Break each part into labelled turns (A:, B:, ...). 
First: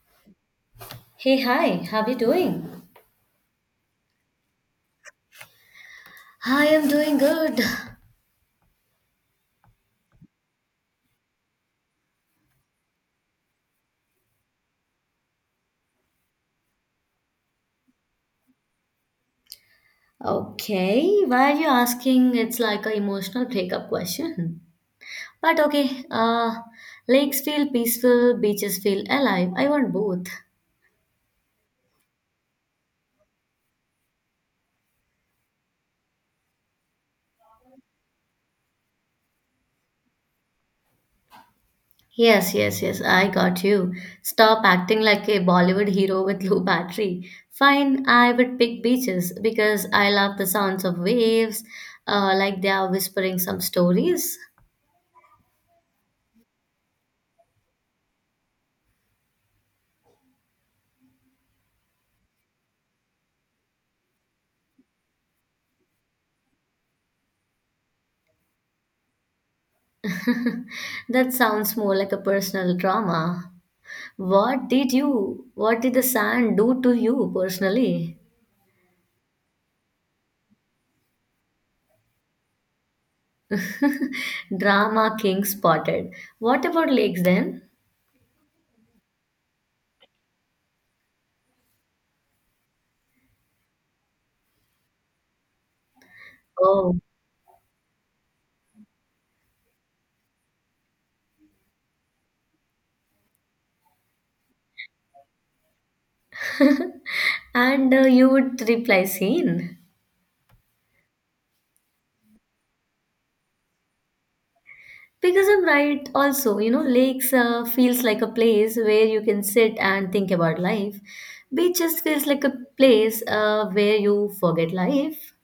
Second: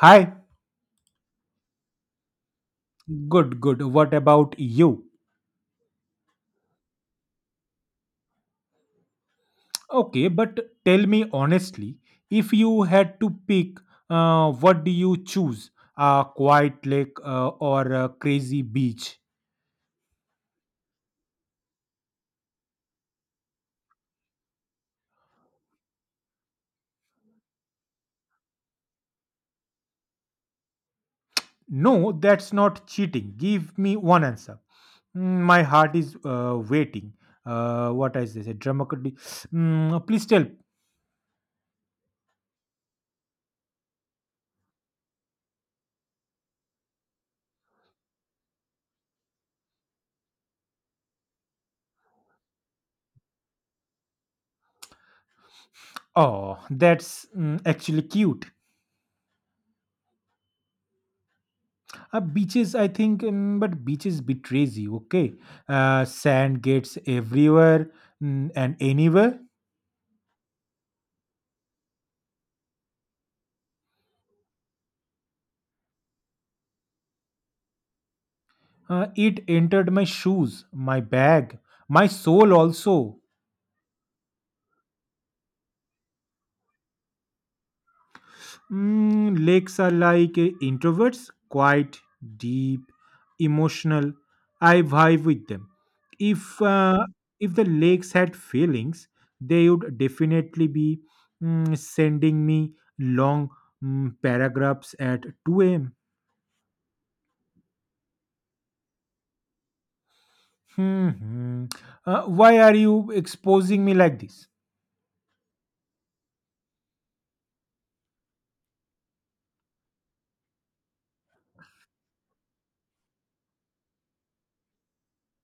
A: Hi,
B: Hey, hi, how are you doing?
A: good, good. What about you?
B: I am doing good.
A: Okay, but tell me honestly, if you had to pick, what do you choose? A quiet lake or a crazy beach?
B: Okay, why are you asking? It's like an emotional breakup question. But okay, lakes feel peaceful, beaches feel alive. I want both.
A: No, that's not cheating. Give me one answer. My heart is waiting. What is this? A drama could. Please tell.
B: Yes, yes, yes, I got you. Stop acting like a Bollywood hero with low battery. Fine, I would pick beaches because I love the sounds of waves, like they are whispering some stories.
A: Oh, that's actually cute. Beaches, I think, but beaches betrays you. Okay, sand gets everywhere and anywhere.
B: That sounds more like a personal drama. What did the sand do to you personally?
A: It entered my shoes, my bag, my soul also.
B: Drama king spotted. What about lakes then?
A: Lakes are like introverts, quiet, deep, emotional. I vibe with them. If
B: Oh,
A: uh, if the lakes had feelings, they would definitely be sending me long paragraphs at 2 a.m.
B: and you would reply seen.
A: Hmm. Why are you exposing me like this?
B: Because I'm right also, you know, lakes feels like a place where you can sit and think about life. Beaches feels like a place where you forget life.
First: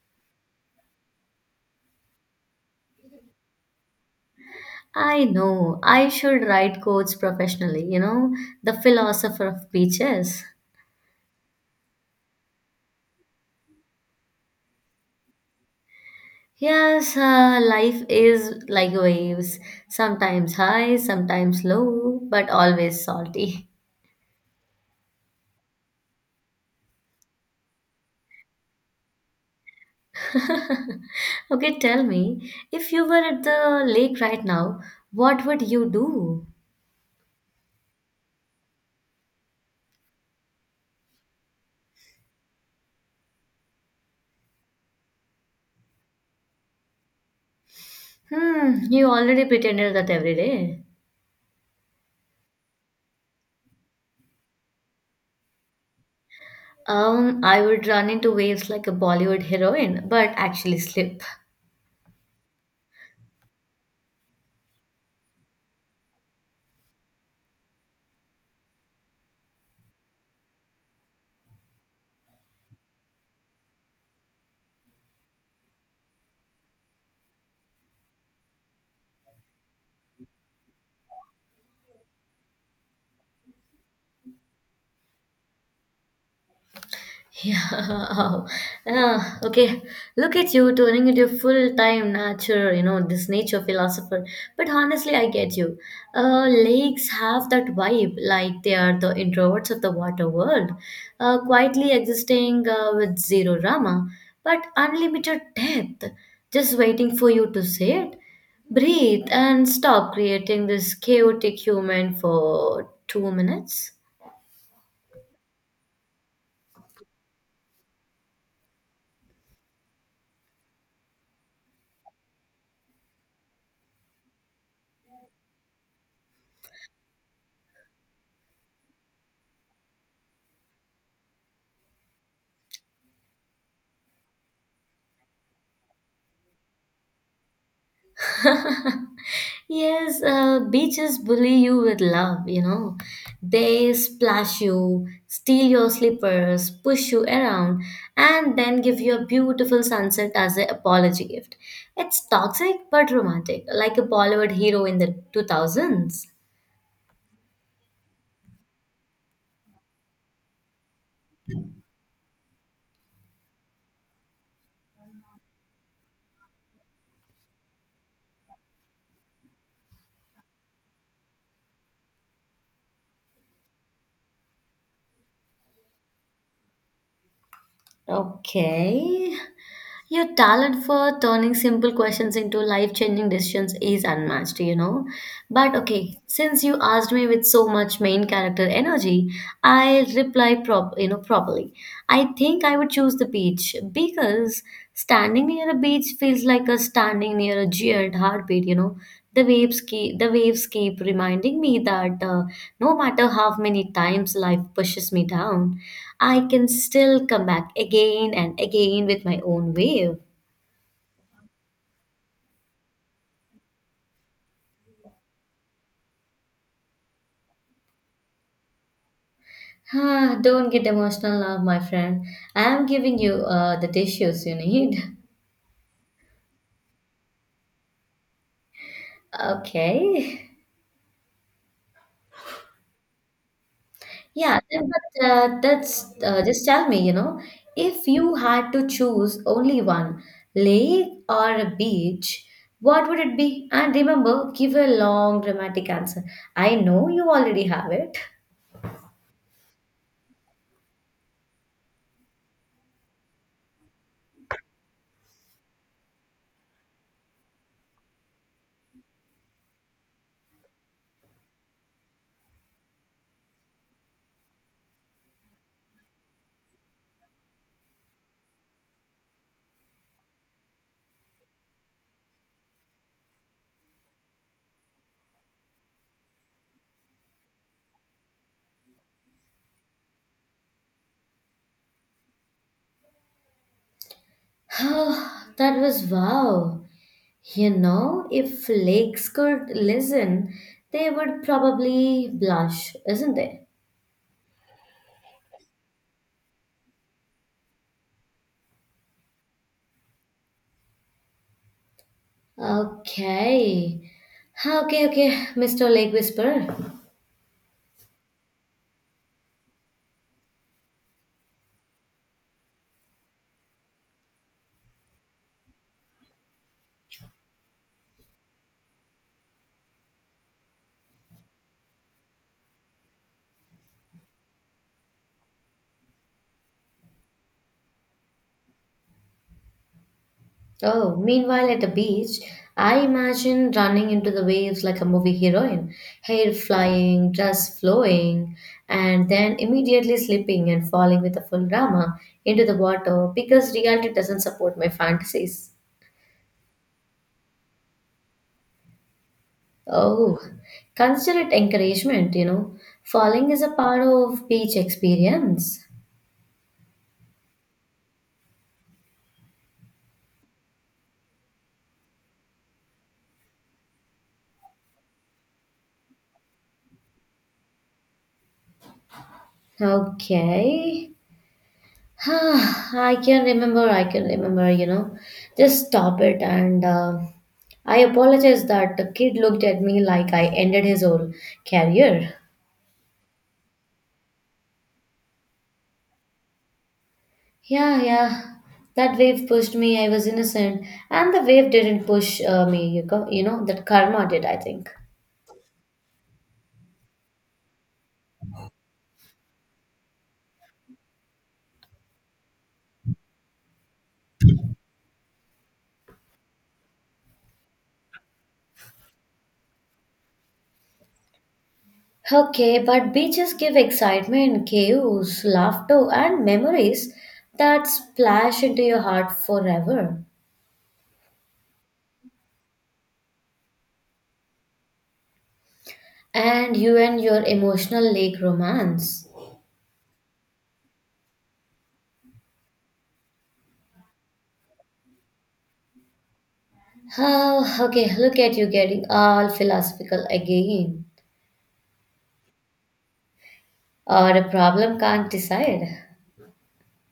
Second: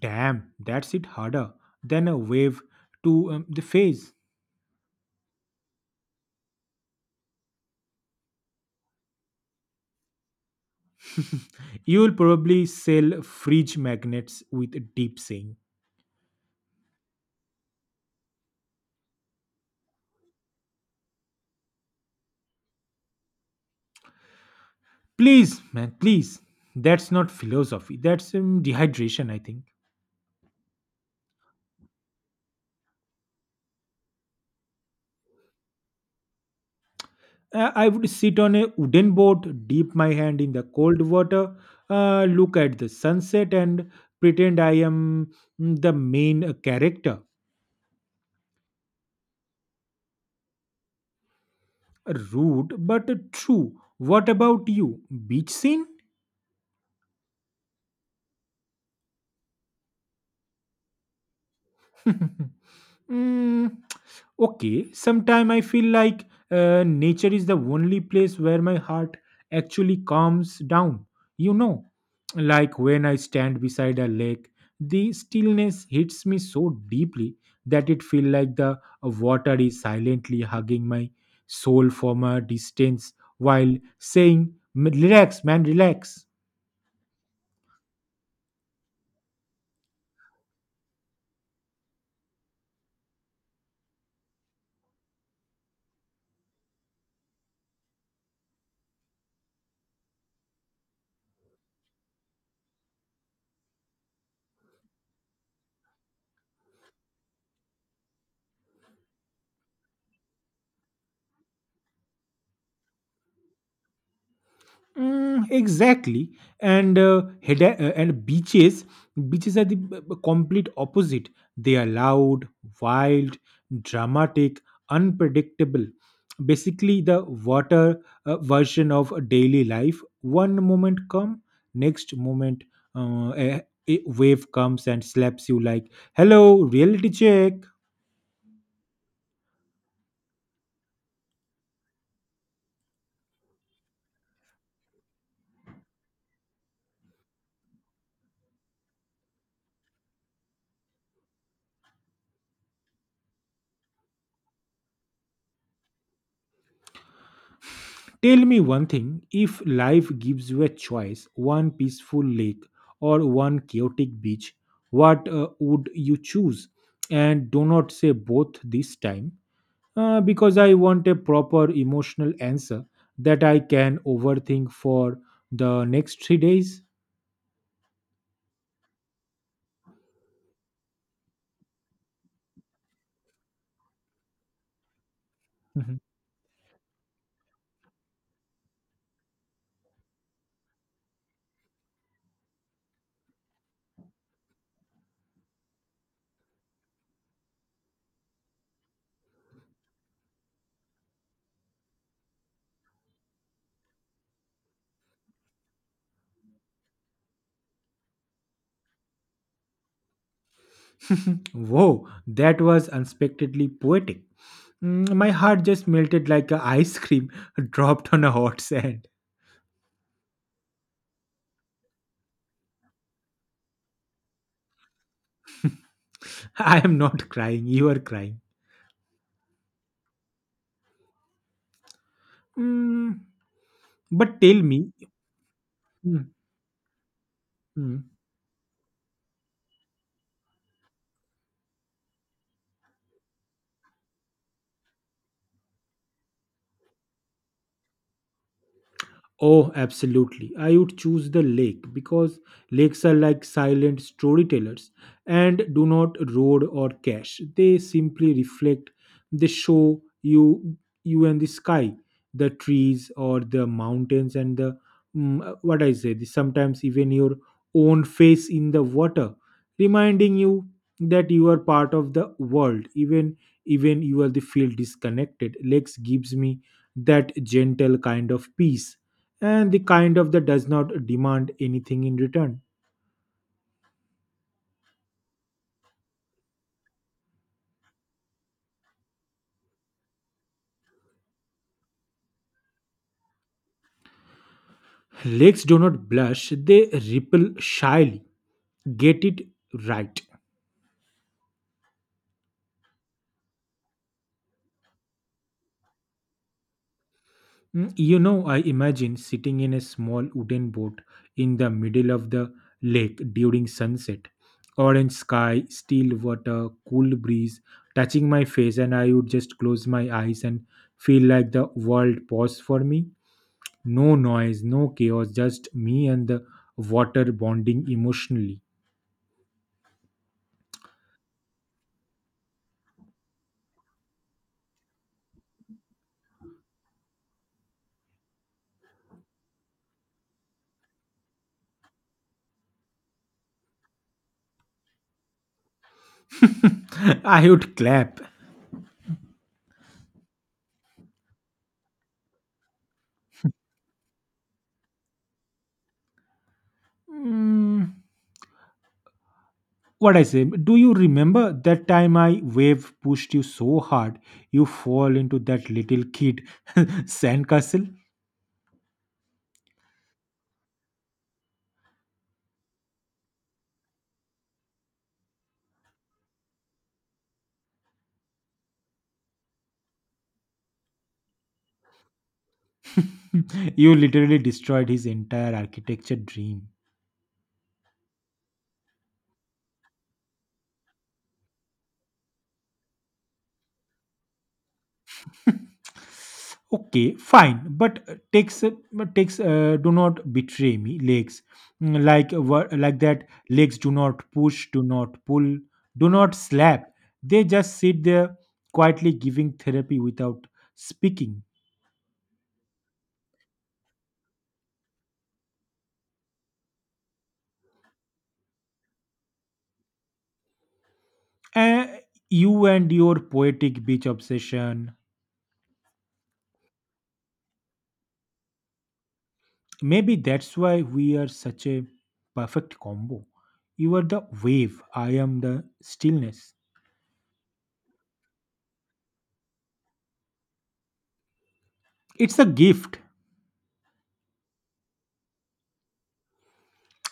A: Damn, that's it harder than a wave to the face.
B: I know, I should write quotes professionally, you know, the philosopher of beaches.
A: You will probably sell fridge magnets with a deep saying.
B: Yes, life is like waves, sometimes high, sometimes low, but always salty.
A: Please, man, please. That's not philosophy. That's dehydration, I think.
B: Okay, tell me, if you were at the lake right now, what would you do?
A: I would sit on a wooden boat, dip my hand in the cold water, look at the sunset, and pretend I am the main character.
B: Hmm, you already pretended that every day.
A: Rude but true. What about you? Beach scene?
B: I would run into waves like a Bollywood heroine, but actually slip.
A: Mm, okay, sometime I feel like nature is the only place where my heart actually calms down. You know, like when I stand beside a lake, the stillness hits me so deeply that it feels like the water is silently hugging my soul from a distance while saying, Relax, man, relax.
B: Yeah. Ah, okay. Look at you turning into a full-time nature, you know, this nature philosopher. But honestly, I get you. Lakes have that vibe, like they are the introverts of the water world, quietly existing with zero drama, but unlimited depth, just waiting for you to see it. Breathe and stop creating this chaotic human for 2 minutes.
A: Exactly, and beaches are the complete opposite. They are loud, wild, dramatic, unpredictable. Basically, the water version of daily life. One moment come, next moment uh, a, a wave comes and slaps you like, "Hello, reality check."
B: Yes, beaches bully you with love, you know. They splash you, steal your slippers, push you around, and then give you a beautiful sunset as an apology gift. It's toxic but romantic, like a Bollywood hero in the 2000s.
A: Tell me one thing if life gives you a choice, one peaceful lake or one chaotic beach, what would you choose? And do not say both this time because I want a proper emotional answer that I can overthink for the next 3 days.
B: Okay. Your talent for turning simple questions into life-changing decisions is unmatched, you know. But okay, since you asked me with so much main character energy, I'll reply properly. I think I would choose the beach because standing near a beach feels like a standing near a giant heartbeat, you know, the waves keep reminding me that no matter how many times life pushes me down, I can still come back again and again with my own wave.
A: Whoa, that was unexpectedly poetic. My heart just melted like a ice cream dropped on a hot sand.
B: Ah, don't get emotional now, my friend. I am giving you the tissues you need.
A: I am not crying, you are crying.
B: Okay.
A: Mm, but
B: Yeah,
A: tell me
B: then, but that's
A: mm,
B: just tell me, you know,
A: mm.
B: if you had to choose only one, lake or a beach, what would it be? And remember, give a long dramatic answer. I know you already have it.
A: Oh, absolutely. I would choose the lake because lakes are like silent storytellers and do not road or cash. They simply reflect, they show you and the sky, the trees or the mountains and the what I say, the, sometimes even your own face in the water, reminding you that you are part of the world, even you are the feel disconnected. Lakes gives me that gentle kind of peace and the kind of that does not demand anything in return.
B: That was wow. You know, if lakes could listen, they would probably blush, isn't they?
A: Lakes do not blush, they ripple shyly. Get it right.
B: Okay. Okay, okay, Mr. Lake Whisperer.
A: You know, I imagine sitting in a small wooden boat in the middle of the lake during sunset. Orange sky, still water, cool breeze touching my face, and I would just close my eyes and feel like the world paused for me. No noise, no chaos, just me and the water bonding emotionally.
B: Oh, meanwhile at the beach, I imagine running into the waves like a movie heroine, hair flying, dress flowing, and then immediately slipping and falling with a full drama into the water because reality doesn't support my fantasies.
A: I would clap.
B: Oh, consider it encouragement, you know. Falling is a part of beach experience.
A: Mm, what I say? Do you remember that time I wave pushed you so hard you fall into that little kid sandcastle?
B: Okay. I can remember, you know. Just stop it. And I apologize that the kid looked at me like I ended his whole career.
A: You literally destroyed his entire architecture dream.
B: Yeah, yeah. That wave pushed me. I was innocent. And the wave didn't push me, you, go, you know. That karma did, I think.
A: Okay, fine, but takes do not betray me legs. Like that legs do not push, do not pull, do not slap. They just sit there quietly giving therapy without speaking.
B: Okay, but beaches give excitement, chaos, laughter, and memories that splash into your heart forever.
A: Uh, you and your poetic beach obsession.
B: And you and your emotional lake romance.
A: Maybe that's why we are such a perfect combo. You are the wave, I am the stillness.
B: Oh, okay, look at you getting all philosophical again.
A: It's a gift.
B: Or a problem, can't decide.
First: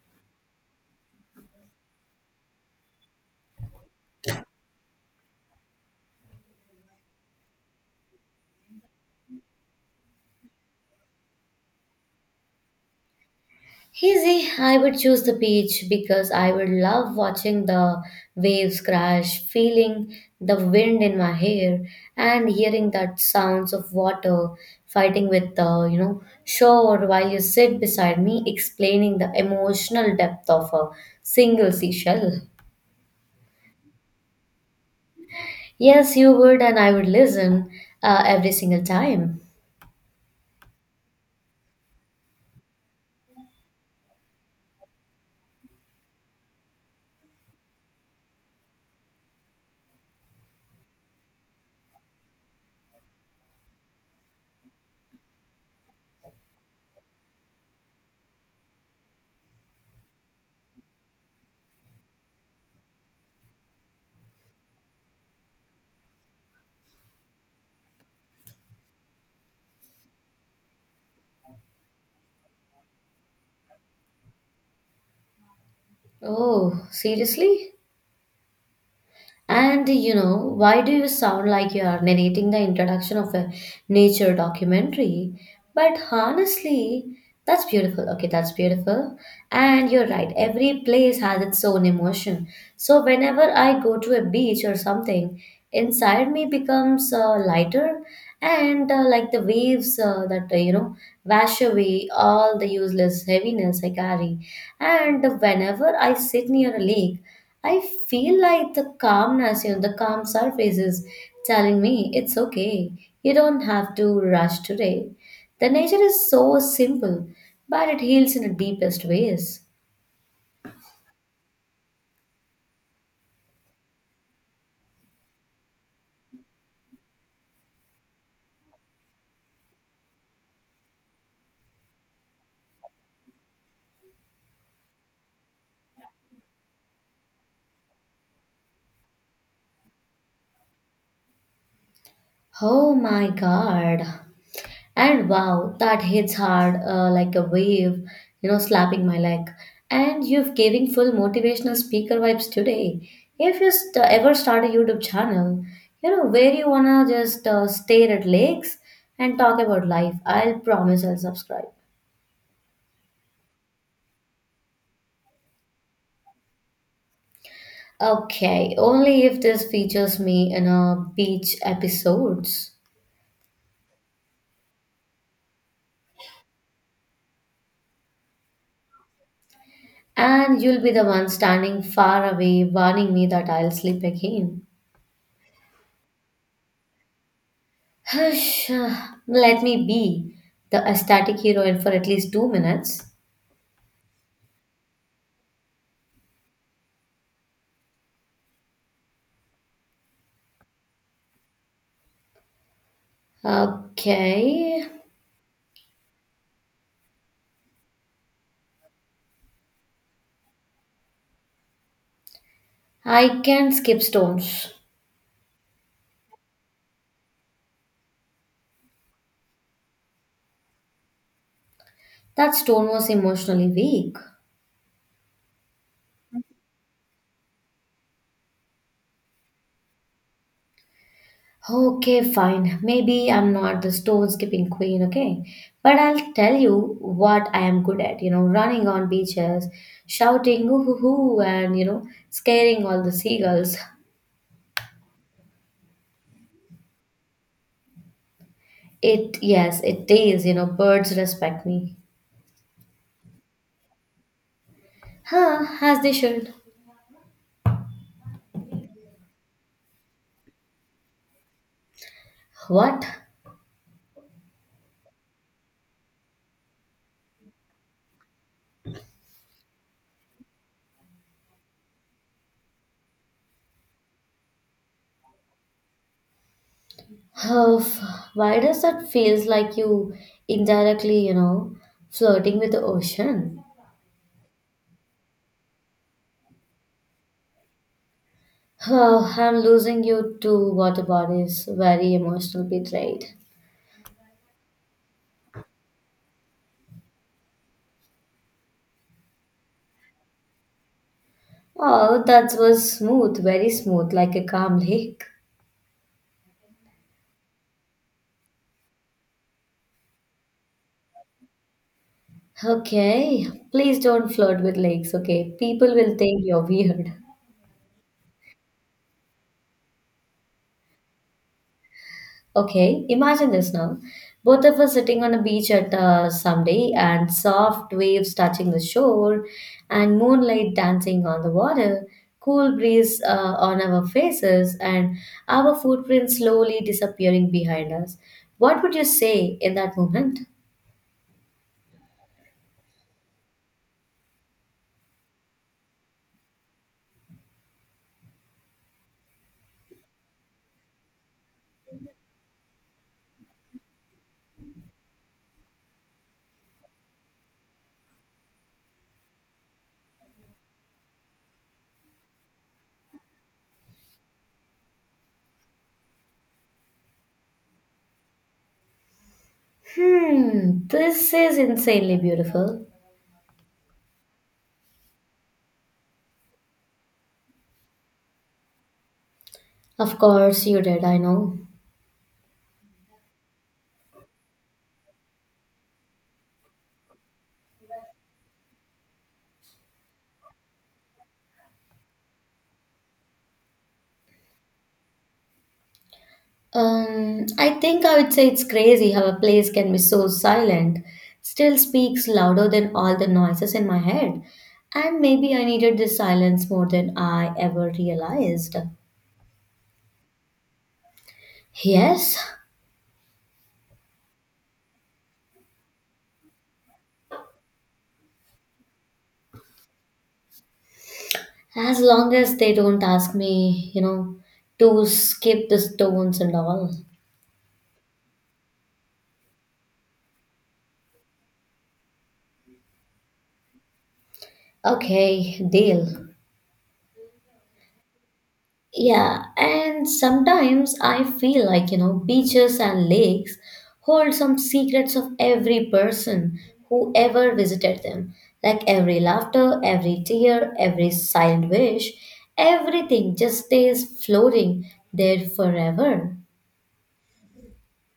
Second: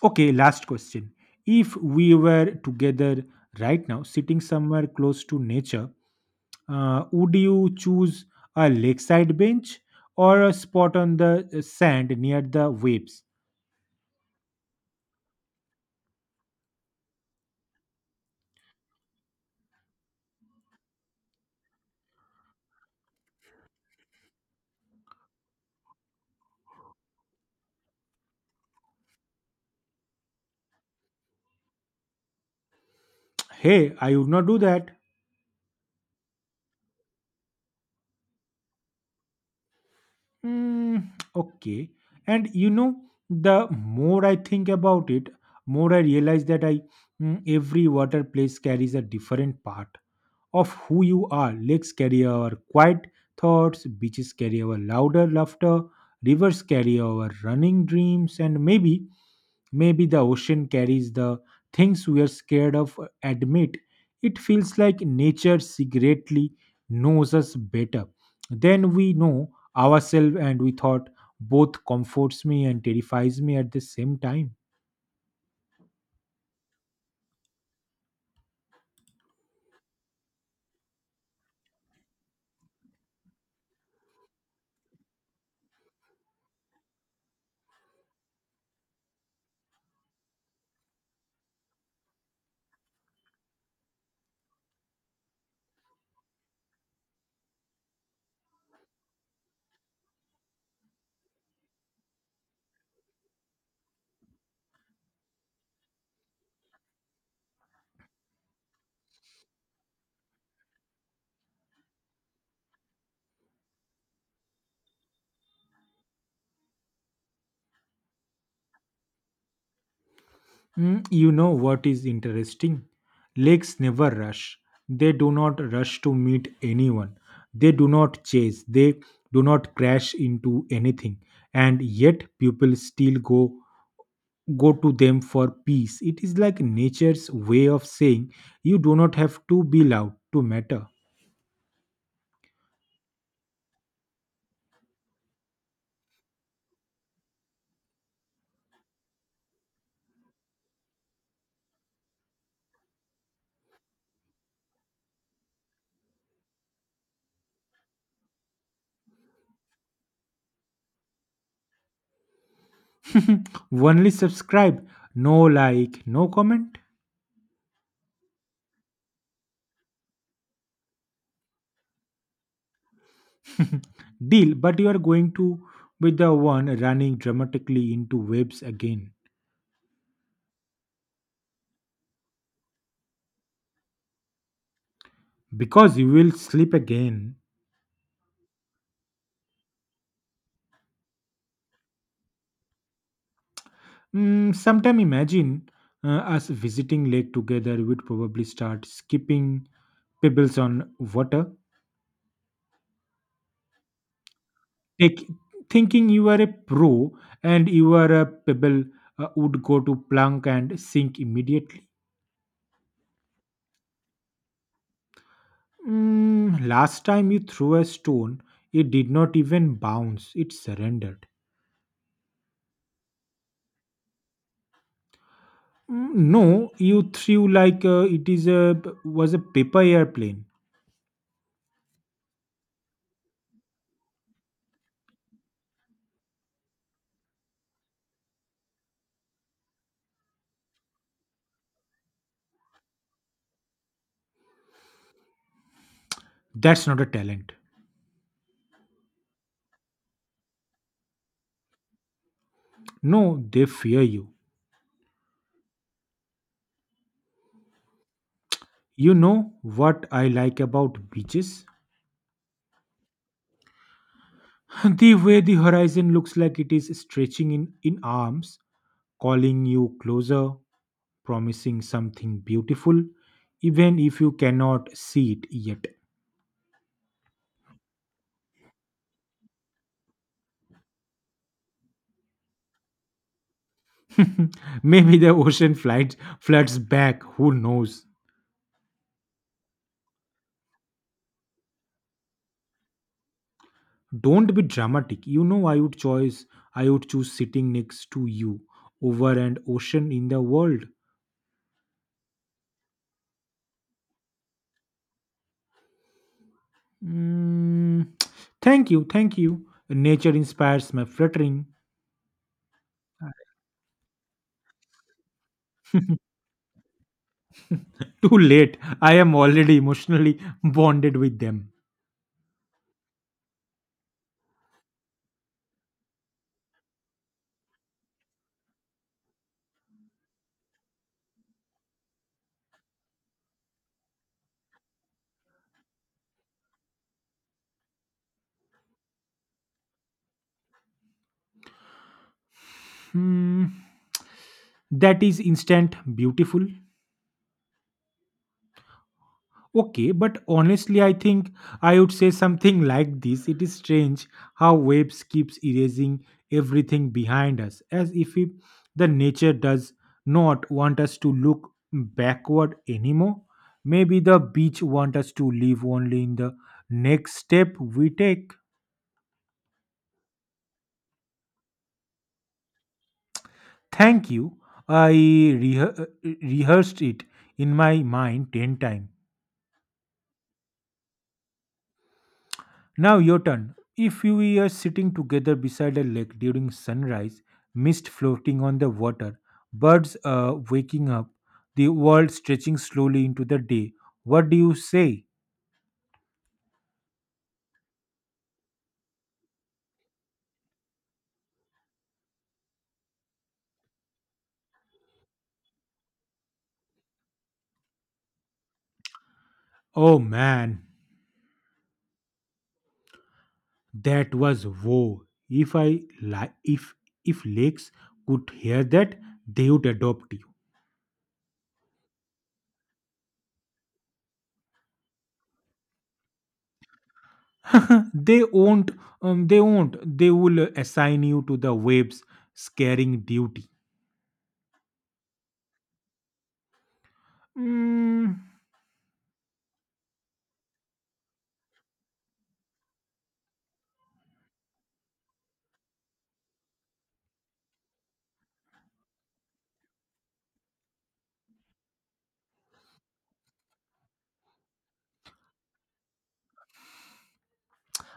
A: Okay, last question. If we were together right now, sitting somewhere close to nature, would you choose a lakeside bench or a spot on the sand near the waves?
B: Easy, I would choose the beach because I would love watching the waves crash, feeling the wind in my hair, and hearing that sounds of water fighting with the, you know, shore while you sit beside me explaining the emotional depth of a single seashell.
A: Hey, I would not do that.
B: Yes, you would, and I would listen every single time.
A: Mm, okay. And the more I think about it, more I realize that I every water place carries a different part of who you are. Lakes carry our quiet thoughts, beaches carry our louder laughter, rivers carry our running dreams, and maybe, maybe the ocean carries the things we are scared of. Admit it feels like nature secretly knows us better than we know ourselves, and we thought both comforts me and terrifies me at the same time.
B: Oh, seriously? And you know, why do you sound like you are narrating the introduction of a nature documentary? But honestly, that's beautiful. Okay, that's beautiful. And you're right, every place has its own emotion. So whenever I go to a beach or something, inside me becomes lighter and like the waves you know, wash away all the useless heaviness I carry. And whenever I sit near a lake, I feel like the calmness, you know, the calm surface is telling me it's okay. You don't have to rush today. The nature is so simple, but it heals in the deepest ways.
A: You know what is interesting? Lakes never rush. They do not rush to meet anyone. They do not chase. They do not crash into anything. And yet people still go to them for peace. It is like nature's way of saying you do not have to be loud to matter.
B: Oh my god. And wow, that hits hard like a wave, you know, slapping my leg. And you've giving full motivational speaker vibes today. If you st- ever start a YouTube channel, you know, where you wanna just stare at lakes and talk about life, I'll promise I'll subscribe.
A: Only subscribe, no like, no comment.
B: Okay, only if this features me in a beach episodes.
A: Deal, but you are going to be the one running dramatically into waves again.
B: And you'll be the one standing far away warning me that I'll sleep again.
A: Because you will sleep again.
B: Hush, let me be the ecstatic heroine for at least 2 minutes.
A: Sometime imagine us visiting lake together. We would probably start skipping pebbles on water,
B: Okay,
A: take, thinking you are a pro and you are a pebble would go to plunk and sink immediately.
B: I can skip stones.
A: Last time you threw a stone, it did not even bounce; it surrendered.
B: That stone was emotionally weak.
A: No, you threw like it is a was a paper airplane.
B: Okay, fine. Maybe I'm not the stone skipping queen, okay? But I'll tell you what I am good at, you know, running on beaches, shouting ooh hoo hoo and you know, scaring all the seagulls.
A: That's not a talent.
B: It yes, it is, you know, birds respect me.
A: No, they fear you.
B: Huh, as they should.
A: You know what I like about beaches?
B: What?
A: The way the horizon looks like it is stretching in arms, calling you closer, promising something beautiful, even if you cannot see it yet.
B: Oh, why does that feels like you indirectly, you know, flirting with the ocean?
A: Maybe the ocean flight floods back, who knows?
B: Oh, I'm losing you to water bodies. Very emotional betrayed.
A: Don't be dramatic. You know I would choose sitting next to you over an ocean in the world.
B: Oh, that was smooth, very smooth, like a calm lake.
A: Mm, Thank you, thank you. Nature inspires my fluttering.
B: Okay, please don't flirt with lakes, okay? People will think you're weird.
A: Too late. I am already emotionally bonded with them.
B: Okay, imagine this now. Both of us sitting on a beach at someday and soft waves touching the shore and moonlight dancing on the water, cool breeze on our faces and our footprints slowly disappearing behind us. What would you say in that moment?
A: Hmm, that is instant beautiful. Okay, but honestly, I think I would say something like this. It is strange how waves keeps erasing everything behind us, as if the nature does not want us to look backward anymore. Maybe the beach want us to live only in the next step we take.
B: Hmm, this is insanely beautiful.
A: Thank you. I rehearsed it in my mind 10 times.
B: Of course you did, I know.
A: Now your turn. If you were sitting together beside a lake during sunrise, mist floating on the water, birds waking up, the world stretching slowly into the day, what do you say?
B: I think I would say it's crazy how a place can be so silent, still speaks louder than all the noises in my head. And maybe I needed this silence more than I ever realized.
A: Oh man,
B: Yes,
A: that was woe. If I li- if lakes could hear that, they would adopt you.
B: as long as they don't ask me, you know, to skip the stones and all.
A: They won't. They won't. They will assign you to the waves' scaring duty.
B: Okay, deal.
A: Mm,
B: Yeah, and sometimes I feel like, you know, beaches and lakes hold some secrets of every person who ever visited them. Like every laughter, every tear, every silent wish, everything just stays floating there forever.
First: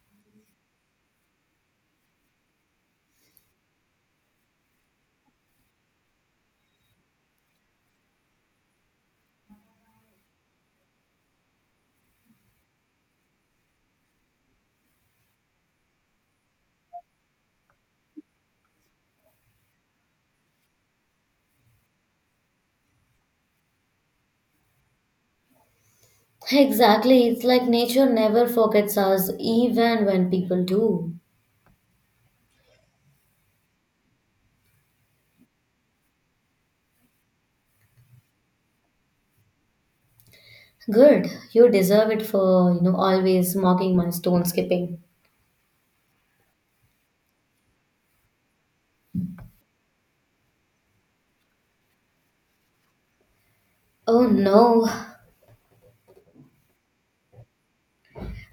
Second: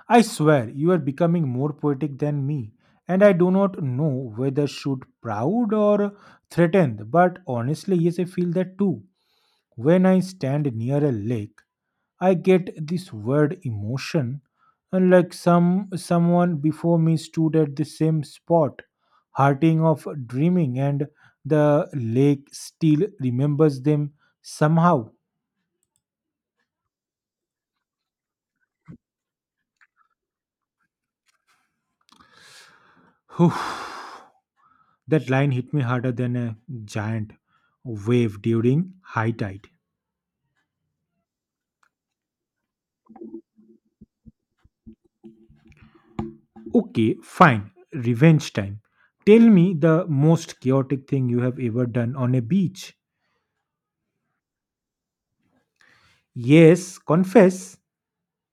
A: I swear you are becoming more poetic than me, and I do not know whether should proud or threatened, but honestly, yes, I feel that too. When I stand near a lake, I get this weird emotion, and like someone before me stood at the same spot, hurting of dreaming, and the lake still remembers them somehow.
B: Exactly, it's like nature never forgets us even when people do.
A: Whew, that line hit me harder than a giant wave during high tide.
B: Good, you deserve it for, you know, always mocking my stone skipping.
A: Okay, fine. Revenge time. Tell me the most chaotic thing you have ever done on a beach.
B: Oh no.
A: Yes, confess.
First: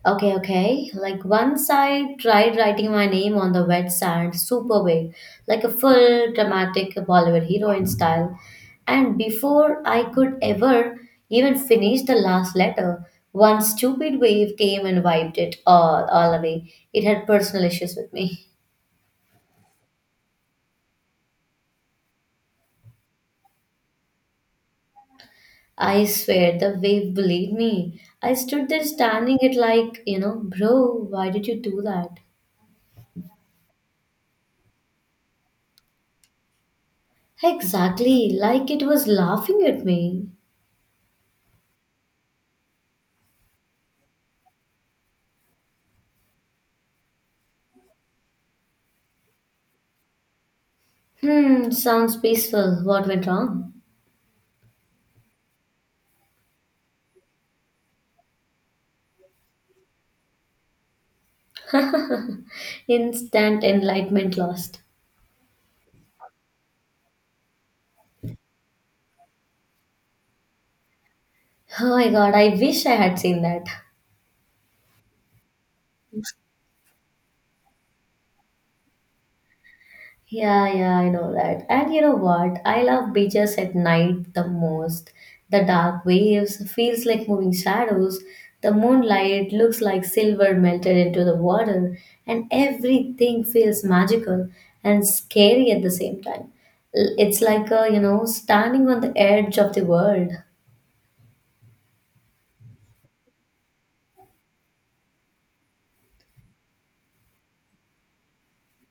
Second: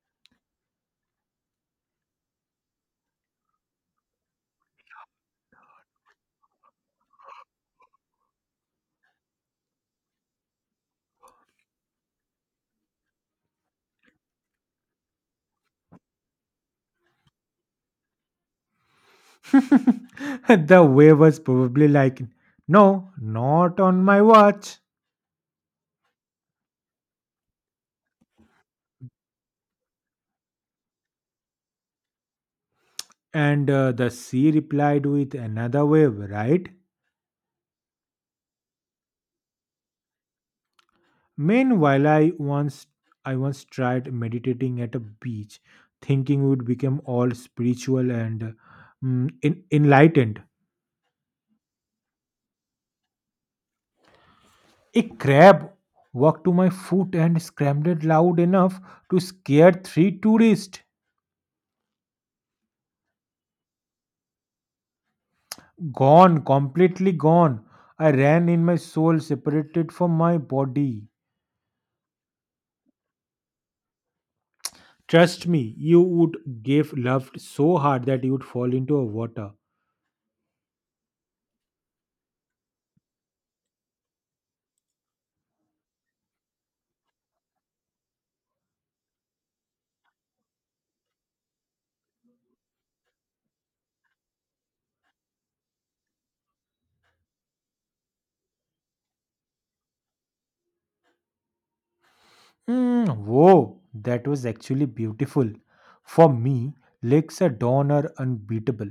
B: Okay, okay. Like once I tried writing my name on the wet sand super big, like a full dramatic Bollywood heroine style. And before I could ever even finish the last letter, one stupid wave came and wiped all away. It had personal issues with me.
A: The wave was probably like, "No, not on my watch."
B: I swear the wave believed me. I stood there standing it like, you know, bro, why did you do that?
A: And the sea replied with another wave, right?
B: Exactly, like it was laughing at me.
A: Meanwhile, I once tried meditating at a beach, thinking would become all spiritual and enlightened.
B: Hmm, sounds peaceful. What went wrong?
A: A crab walked to my foot and scrambled loud enough to scare 3 tourists.
B: Instant enlightenment lost.
A: Gone, completely gone. I ran in my soul separated from my body.
B: Oh my god, I wish I had seen that.
A: Trust me, you would give love so hard that you would fall into a water.
B: Yeah, yeah, I know that. And you know what? I love beaches at night the most. The dark waves feels like moving shadows. The moonlight looks like silver melted into the water, and everything feels magical and scary at the same time. It's like a, you know, standing on the edge of the world.
A: Whoa, that was actually beautiful. For me, lakes are dawn are unbeatable.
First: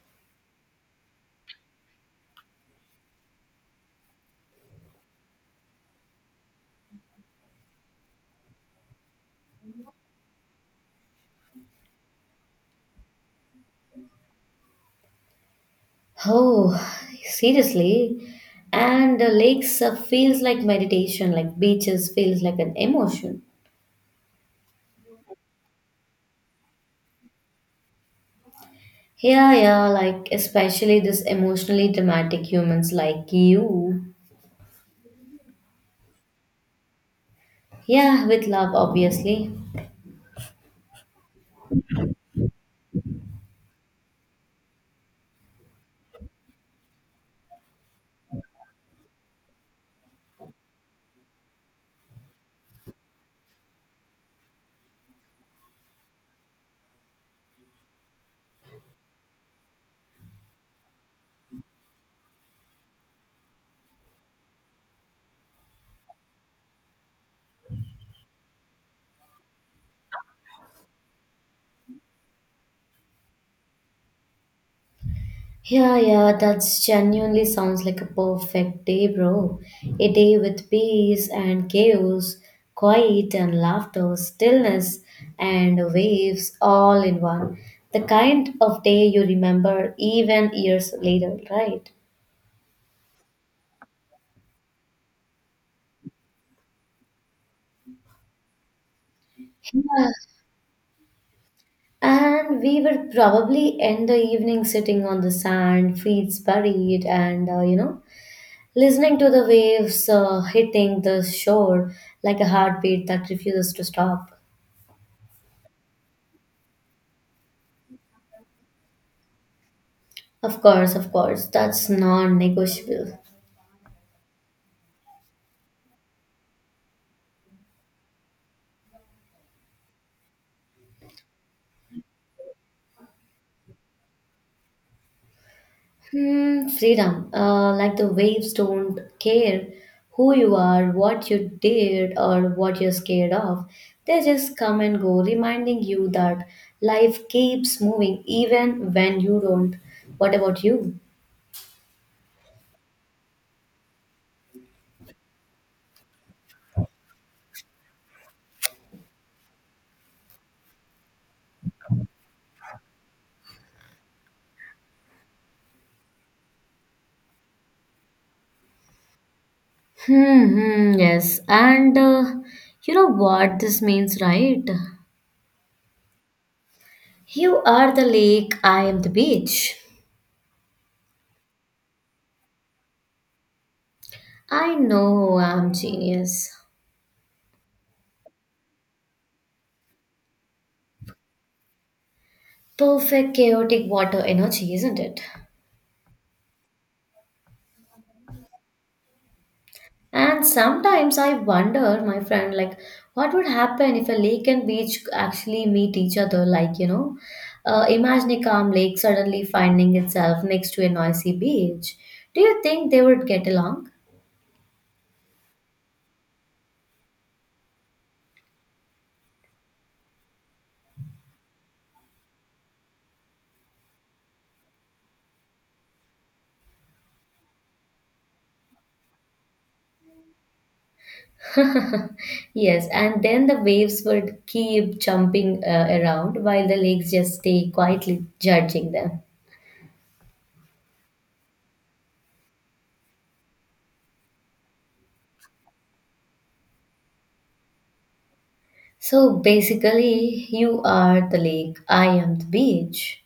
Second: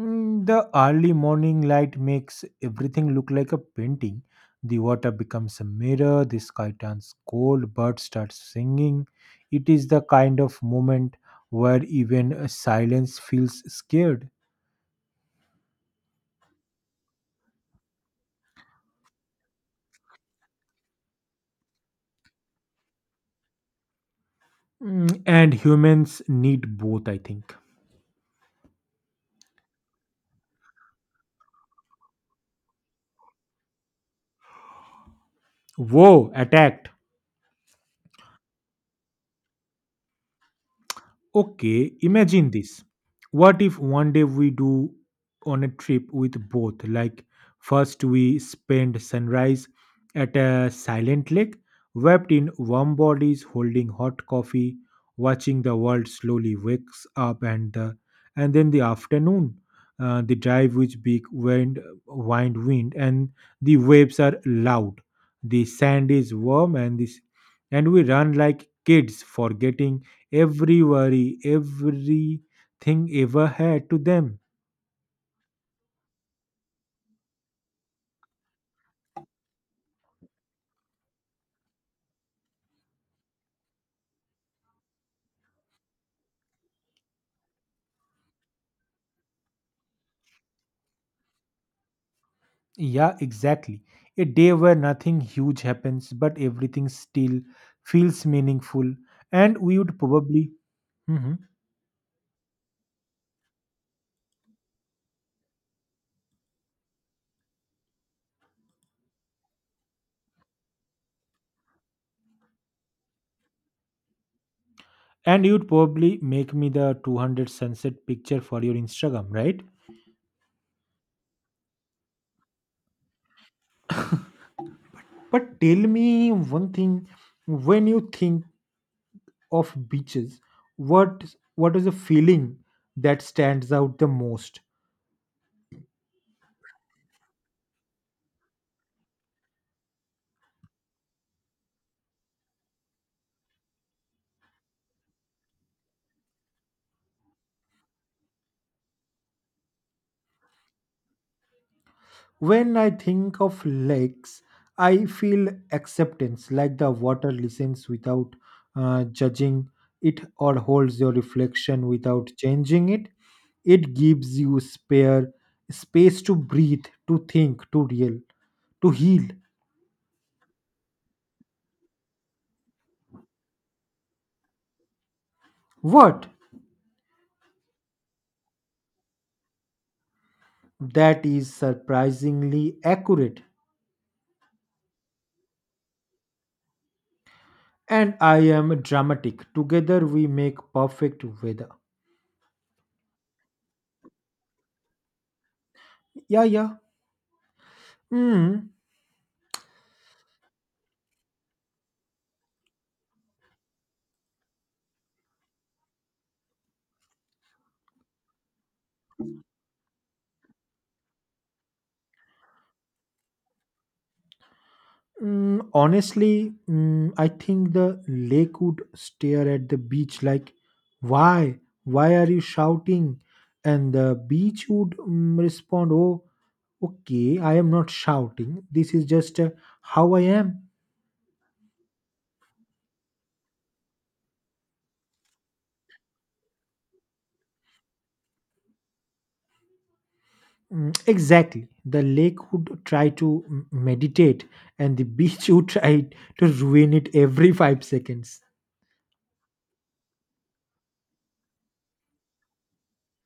A: The early morning light makes everything look like a painting. The water becomes a mirror, the sky turns cold, birds start singing. It is the kind of moment where even silence feels scared.
B: Oh, seriously. And the lakes feels like meditation, like beaches feels like an emotion.
A: And humans need both, I think.
B: Yeah, yeah, like especially this emotionally dramatic humans like you.
A: Whoa, attacked!
B: Yeah, with love, obviously.
A: Okay, imagine this. What if one day we do on a trip with both? Like, first we spend sunrise at a silent lake, wrapped in warm bodies, holding hot coffee, watching the world slowly wakes up, and then the afternoon, the drive with big wind, and the waves are loud. The sand is warm, and we run like kids, forgetting every worry, everything ever had to them.
B: Yeah, yeah, that's genuinely sounds like a perfect day, bro. A day with peace and chaos, quiet and laughter, stillness and waves all in one. The kind of day you remember even years later, right?
A: Yeah, exactly. A day where nothing huge happens, but everything still feels meaningful. And we would
B: Yeah.
A: probably. Mhm.
B: And we would probably end the evening sitting on the sand, feet buried, and you know, listening to the waves hitting the shore like a heartbeat that refuses to stop.
A: And you would probably make me the 200 sunset picture for your Instagram, right?
B: Of course, of course. That's non negotiable.
A: But tell me one thing: when you think of beaches, what what is the feeling that stands out the most?
B: Hmm, freedom. Like the waves don't care who you are, what you did, or what you're scared of. They just come and go, reminding you that life keeps moving even when you don't. What about you?
A: When I think of lakes, I feel acceptance, like the water listens without judging it or holds your reflection without changing it. It gives you spare space to breathe, to think, to real, to heal.
B: Hmm, hmm, yes. And you know what this means, right?
A: What?
B: You are the lake, I am the beach.
A: That is surprisingly accurate.
B: I know I'm genius.
A: And I am dramatic. Together we make perfect weather.
B: Perfect chaotic water energy, isn't it?
A: Yeah, yeah. Hmm.
B: And sometimes I wonder, my friend, like what would happen if a lake and beach actually meet each other? Like, you know, imagine a calm lake suddenly finding itself next to a noisy beach. Do you think they would get along?
A: Honestly, I think the lake would stare at the beach like, "Why? Why are you shouting?" And the beach would respond, "Oh, okay, I am not shouting. This is just how I am."
B: Yes, and then the waves would keep jumping around while the lakes just stay quietly judging them.
A: Exactly. The lake would try to meditate, and the beach would try to ruin it every 5 seconds.
B: So basically, you are the lake, I am the beach.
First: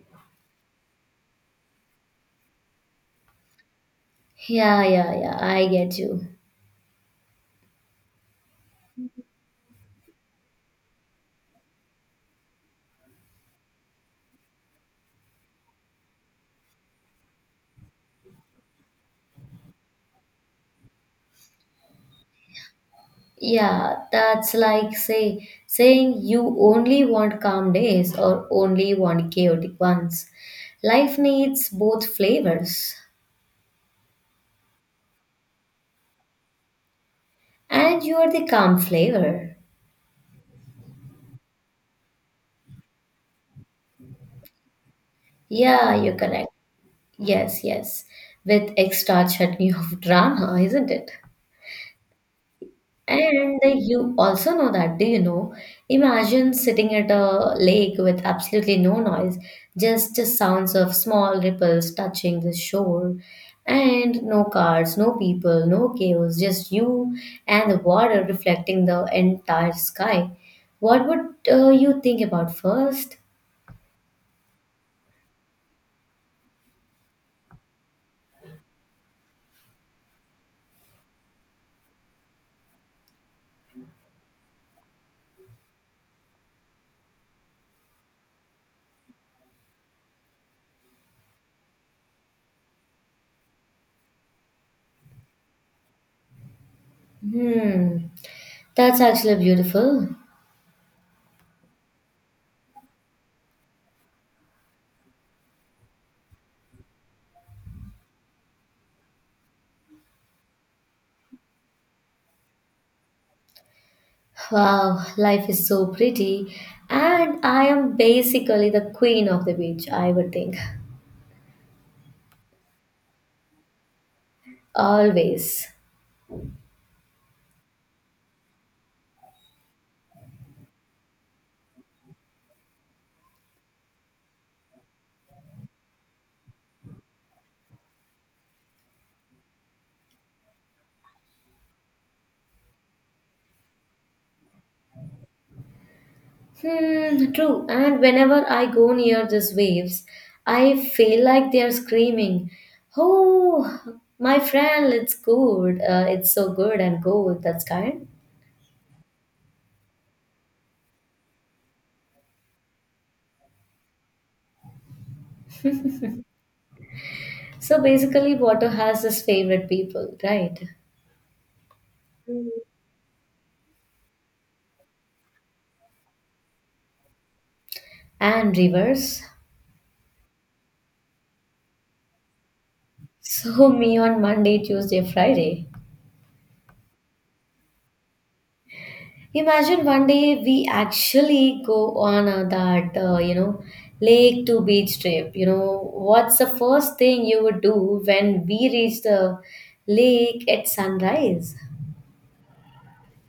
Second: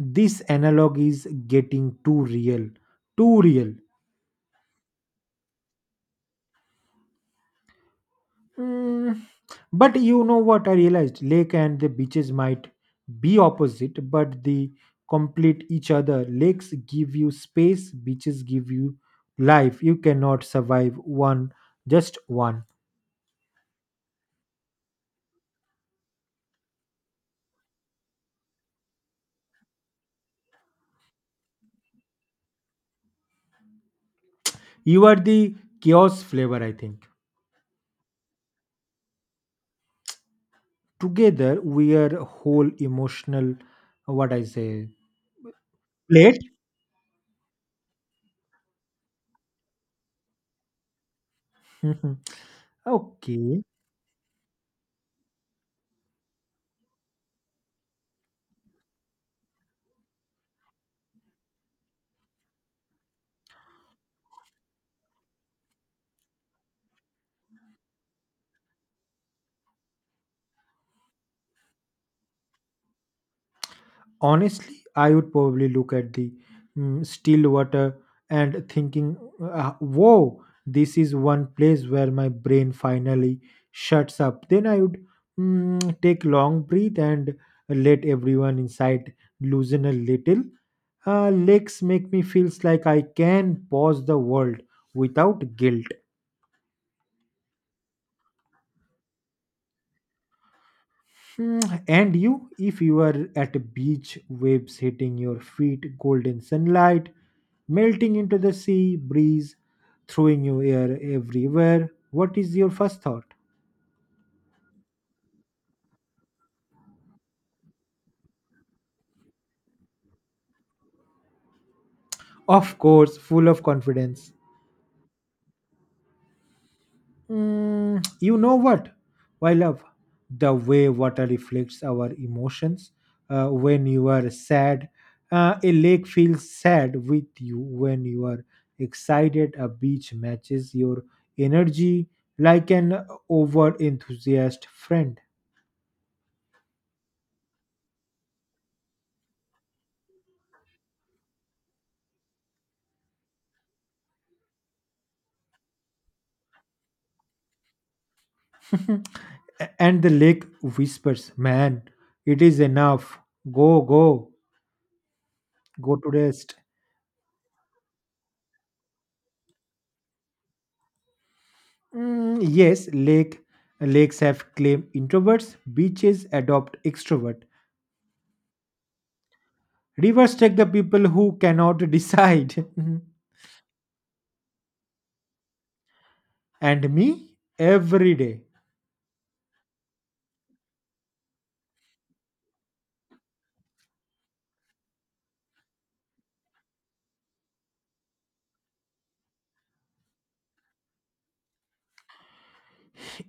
A: This analog is getting too real, too real.
B: Yeah, yeah, yeah, I get you.
A: Mm, but you know what I realized? Lake and the beaches might be opposite, but they complete each other. Lakes give you space, beaches give you life. You cannot survive one, just one.
B: Yeah, that's like saying you only want calm days or only want chaotic ones. Life needs both flavors,
A: You are the chaos flavor, I think.
B: and you are the calm flavor.
A: Together, we are whole emotional, what I say,
B: Yeah, you're
A: plate.
B: correct. Yes, yes. With extra chutney of drama, isn't it? And
A: Okay.
B: you also know that, do you know? Imagine sitting at a lake with absolutely no noise, just the sounds of small ripples touching the shore, and no cars, no people, no chaos, just you and the water reflecting the entire sky. What would you think about first?
A: Honestly, I would probably look at the still water and thinking, whoa, this is one place where my brain finally shuts up. Then I would take long breath and let everyone inside loosen a little. Lakes make me feels like I can pause the world without guilt.
B: Hmm, that's actually beautiful.
A: And you, if you are at a beach, waves hitting your feet, golden sunlight, melting into the sea, breeze, throwing your hair everywhere, what is your first thought?
B: Wow, life is so pretty, and I am basically the queen of the beach, I would think.
A: Of course, full of confidence.
B: Always.
A: You know what? I love the way water reflects our emotions. When you are sad, a lake feels sad with you. When you are excited, a beach matches your energy like an over enthusiast friend.
B: Hmm, true. And whenever I go near these waves, I feel like they are screaming, oh, my friend, it's good. It's so good and go with that kind.
A: And the lake whispers, "Man, it is enough. Go, go, go to rest."
B: So basically, water has his favorite people, right?
A: Yes, lakes have claim introverts, beaches adopt extrovert.
B: And rivers.
A: Rivers take the people who cannot decide.
B: So me on Monday, Tuesday, Friday.
A: And me every day.
B: Imagine one day we actually go on you know, lake to beach trip. You know, what's the first thing you would do when we reach the lake at sunrise?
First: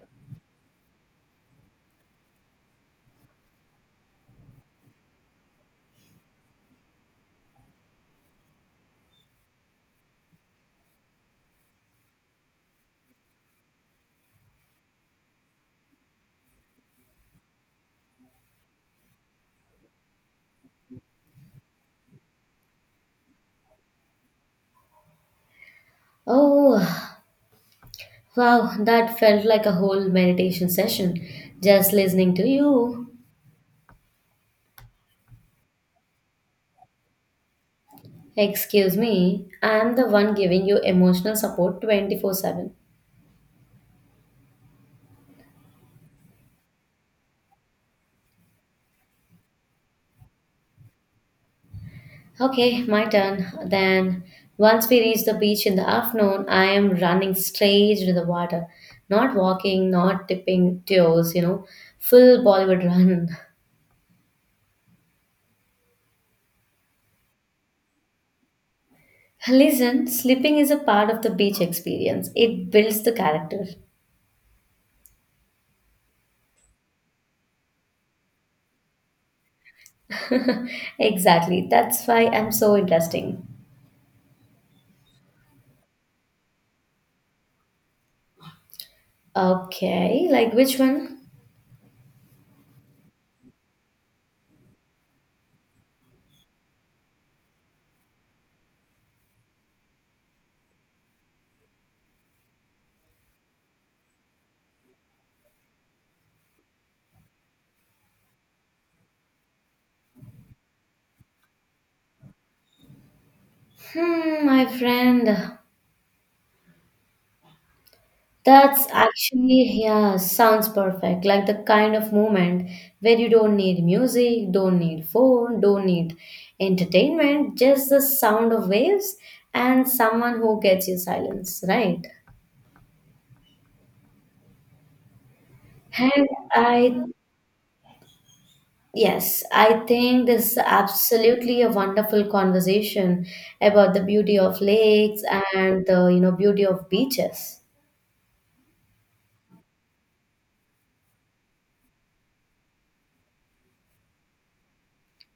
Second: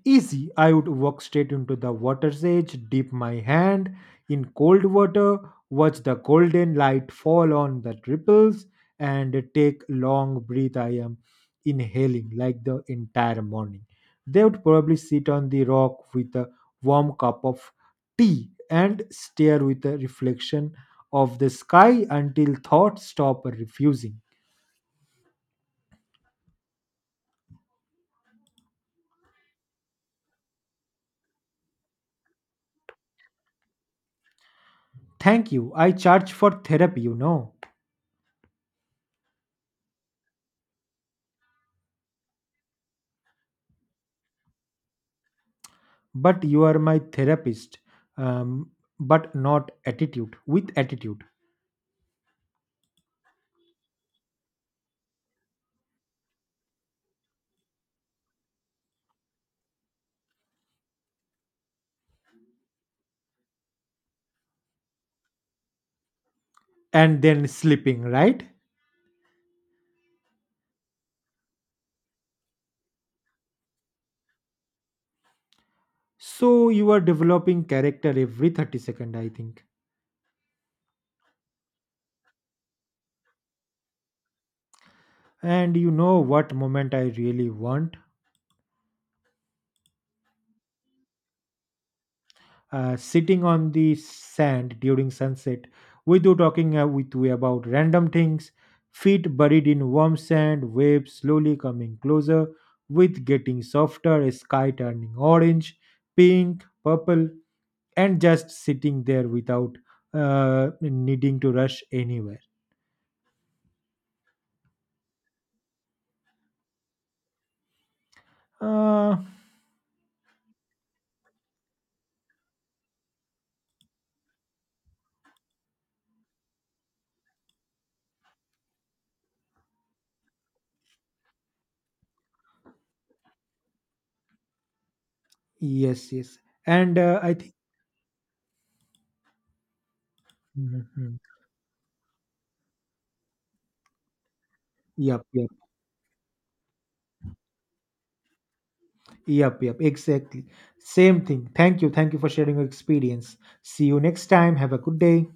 A: Easy. I would walk straight into the water's edge, dip my hand in cold water, watch the golden light fall on the ripples, and take long breath. I am inhaling like the entire morning. They would probably sit on the rock with a warm cup of tea and stare with the reflection of the sky until thoughts stop refusing.
B: Oh, wow, that felt like a whole meditation session just listening to you.
A: Thank you. I charge for therapy.
B: Excuse me, I am the one giving you emotional support 24/7.
A: But you are my therapist um, but not attitude with attitude.
B: Okay, my turn. Then, once we reach the beach in the afternoon, I am running straight into the water, not walking, not dipping toes, you know, full Bollywood run.
A: And then sleeping right.
B: Listen, sleeping is a part of the beach experience. It builds the character.
A: So you are developing character every 30 second, I think.
B: Exactly. That's why I'm so interesting.
A: And you know what moment I really want.
B: Okay, like which one?
A: Sitting on the sand during sunset with you talking, with you about random things, feet buried in warm sand, waves slowly coming closer, with getting softer, a sky turning orange, pink, purple, and just sitting there without needing to rush anywhere.
B: Hmm, my friend. That's
A: Uh,
B: actually, yeah, sounds perfect. Like the kind of moment where you don't need music, don't need phone, don't need entertainment, just the sound of waves and someone who gets you silence, right?
A: yes,
B: And
A: yes. And
B: I,
A: I think.
B: yes, I think this is
A: Mhm.
B: absolutely a wonderful conversation about the beauty of
A: Yep,
B: lakes
A: yep,
B: and the, you know, beauty of beaches.
A: yep, yep, exactly. Same thing. Thank you. Thank you for sharing your experience. See you next time. Have a good day.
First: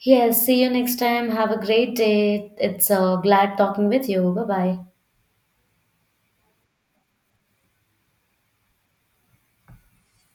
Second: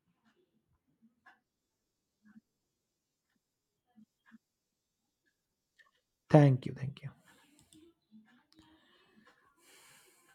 B: Yes, see you next time. Have a great day. It's glad talking with you. Bye bye.
A: Thank you. Thank you.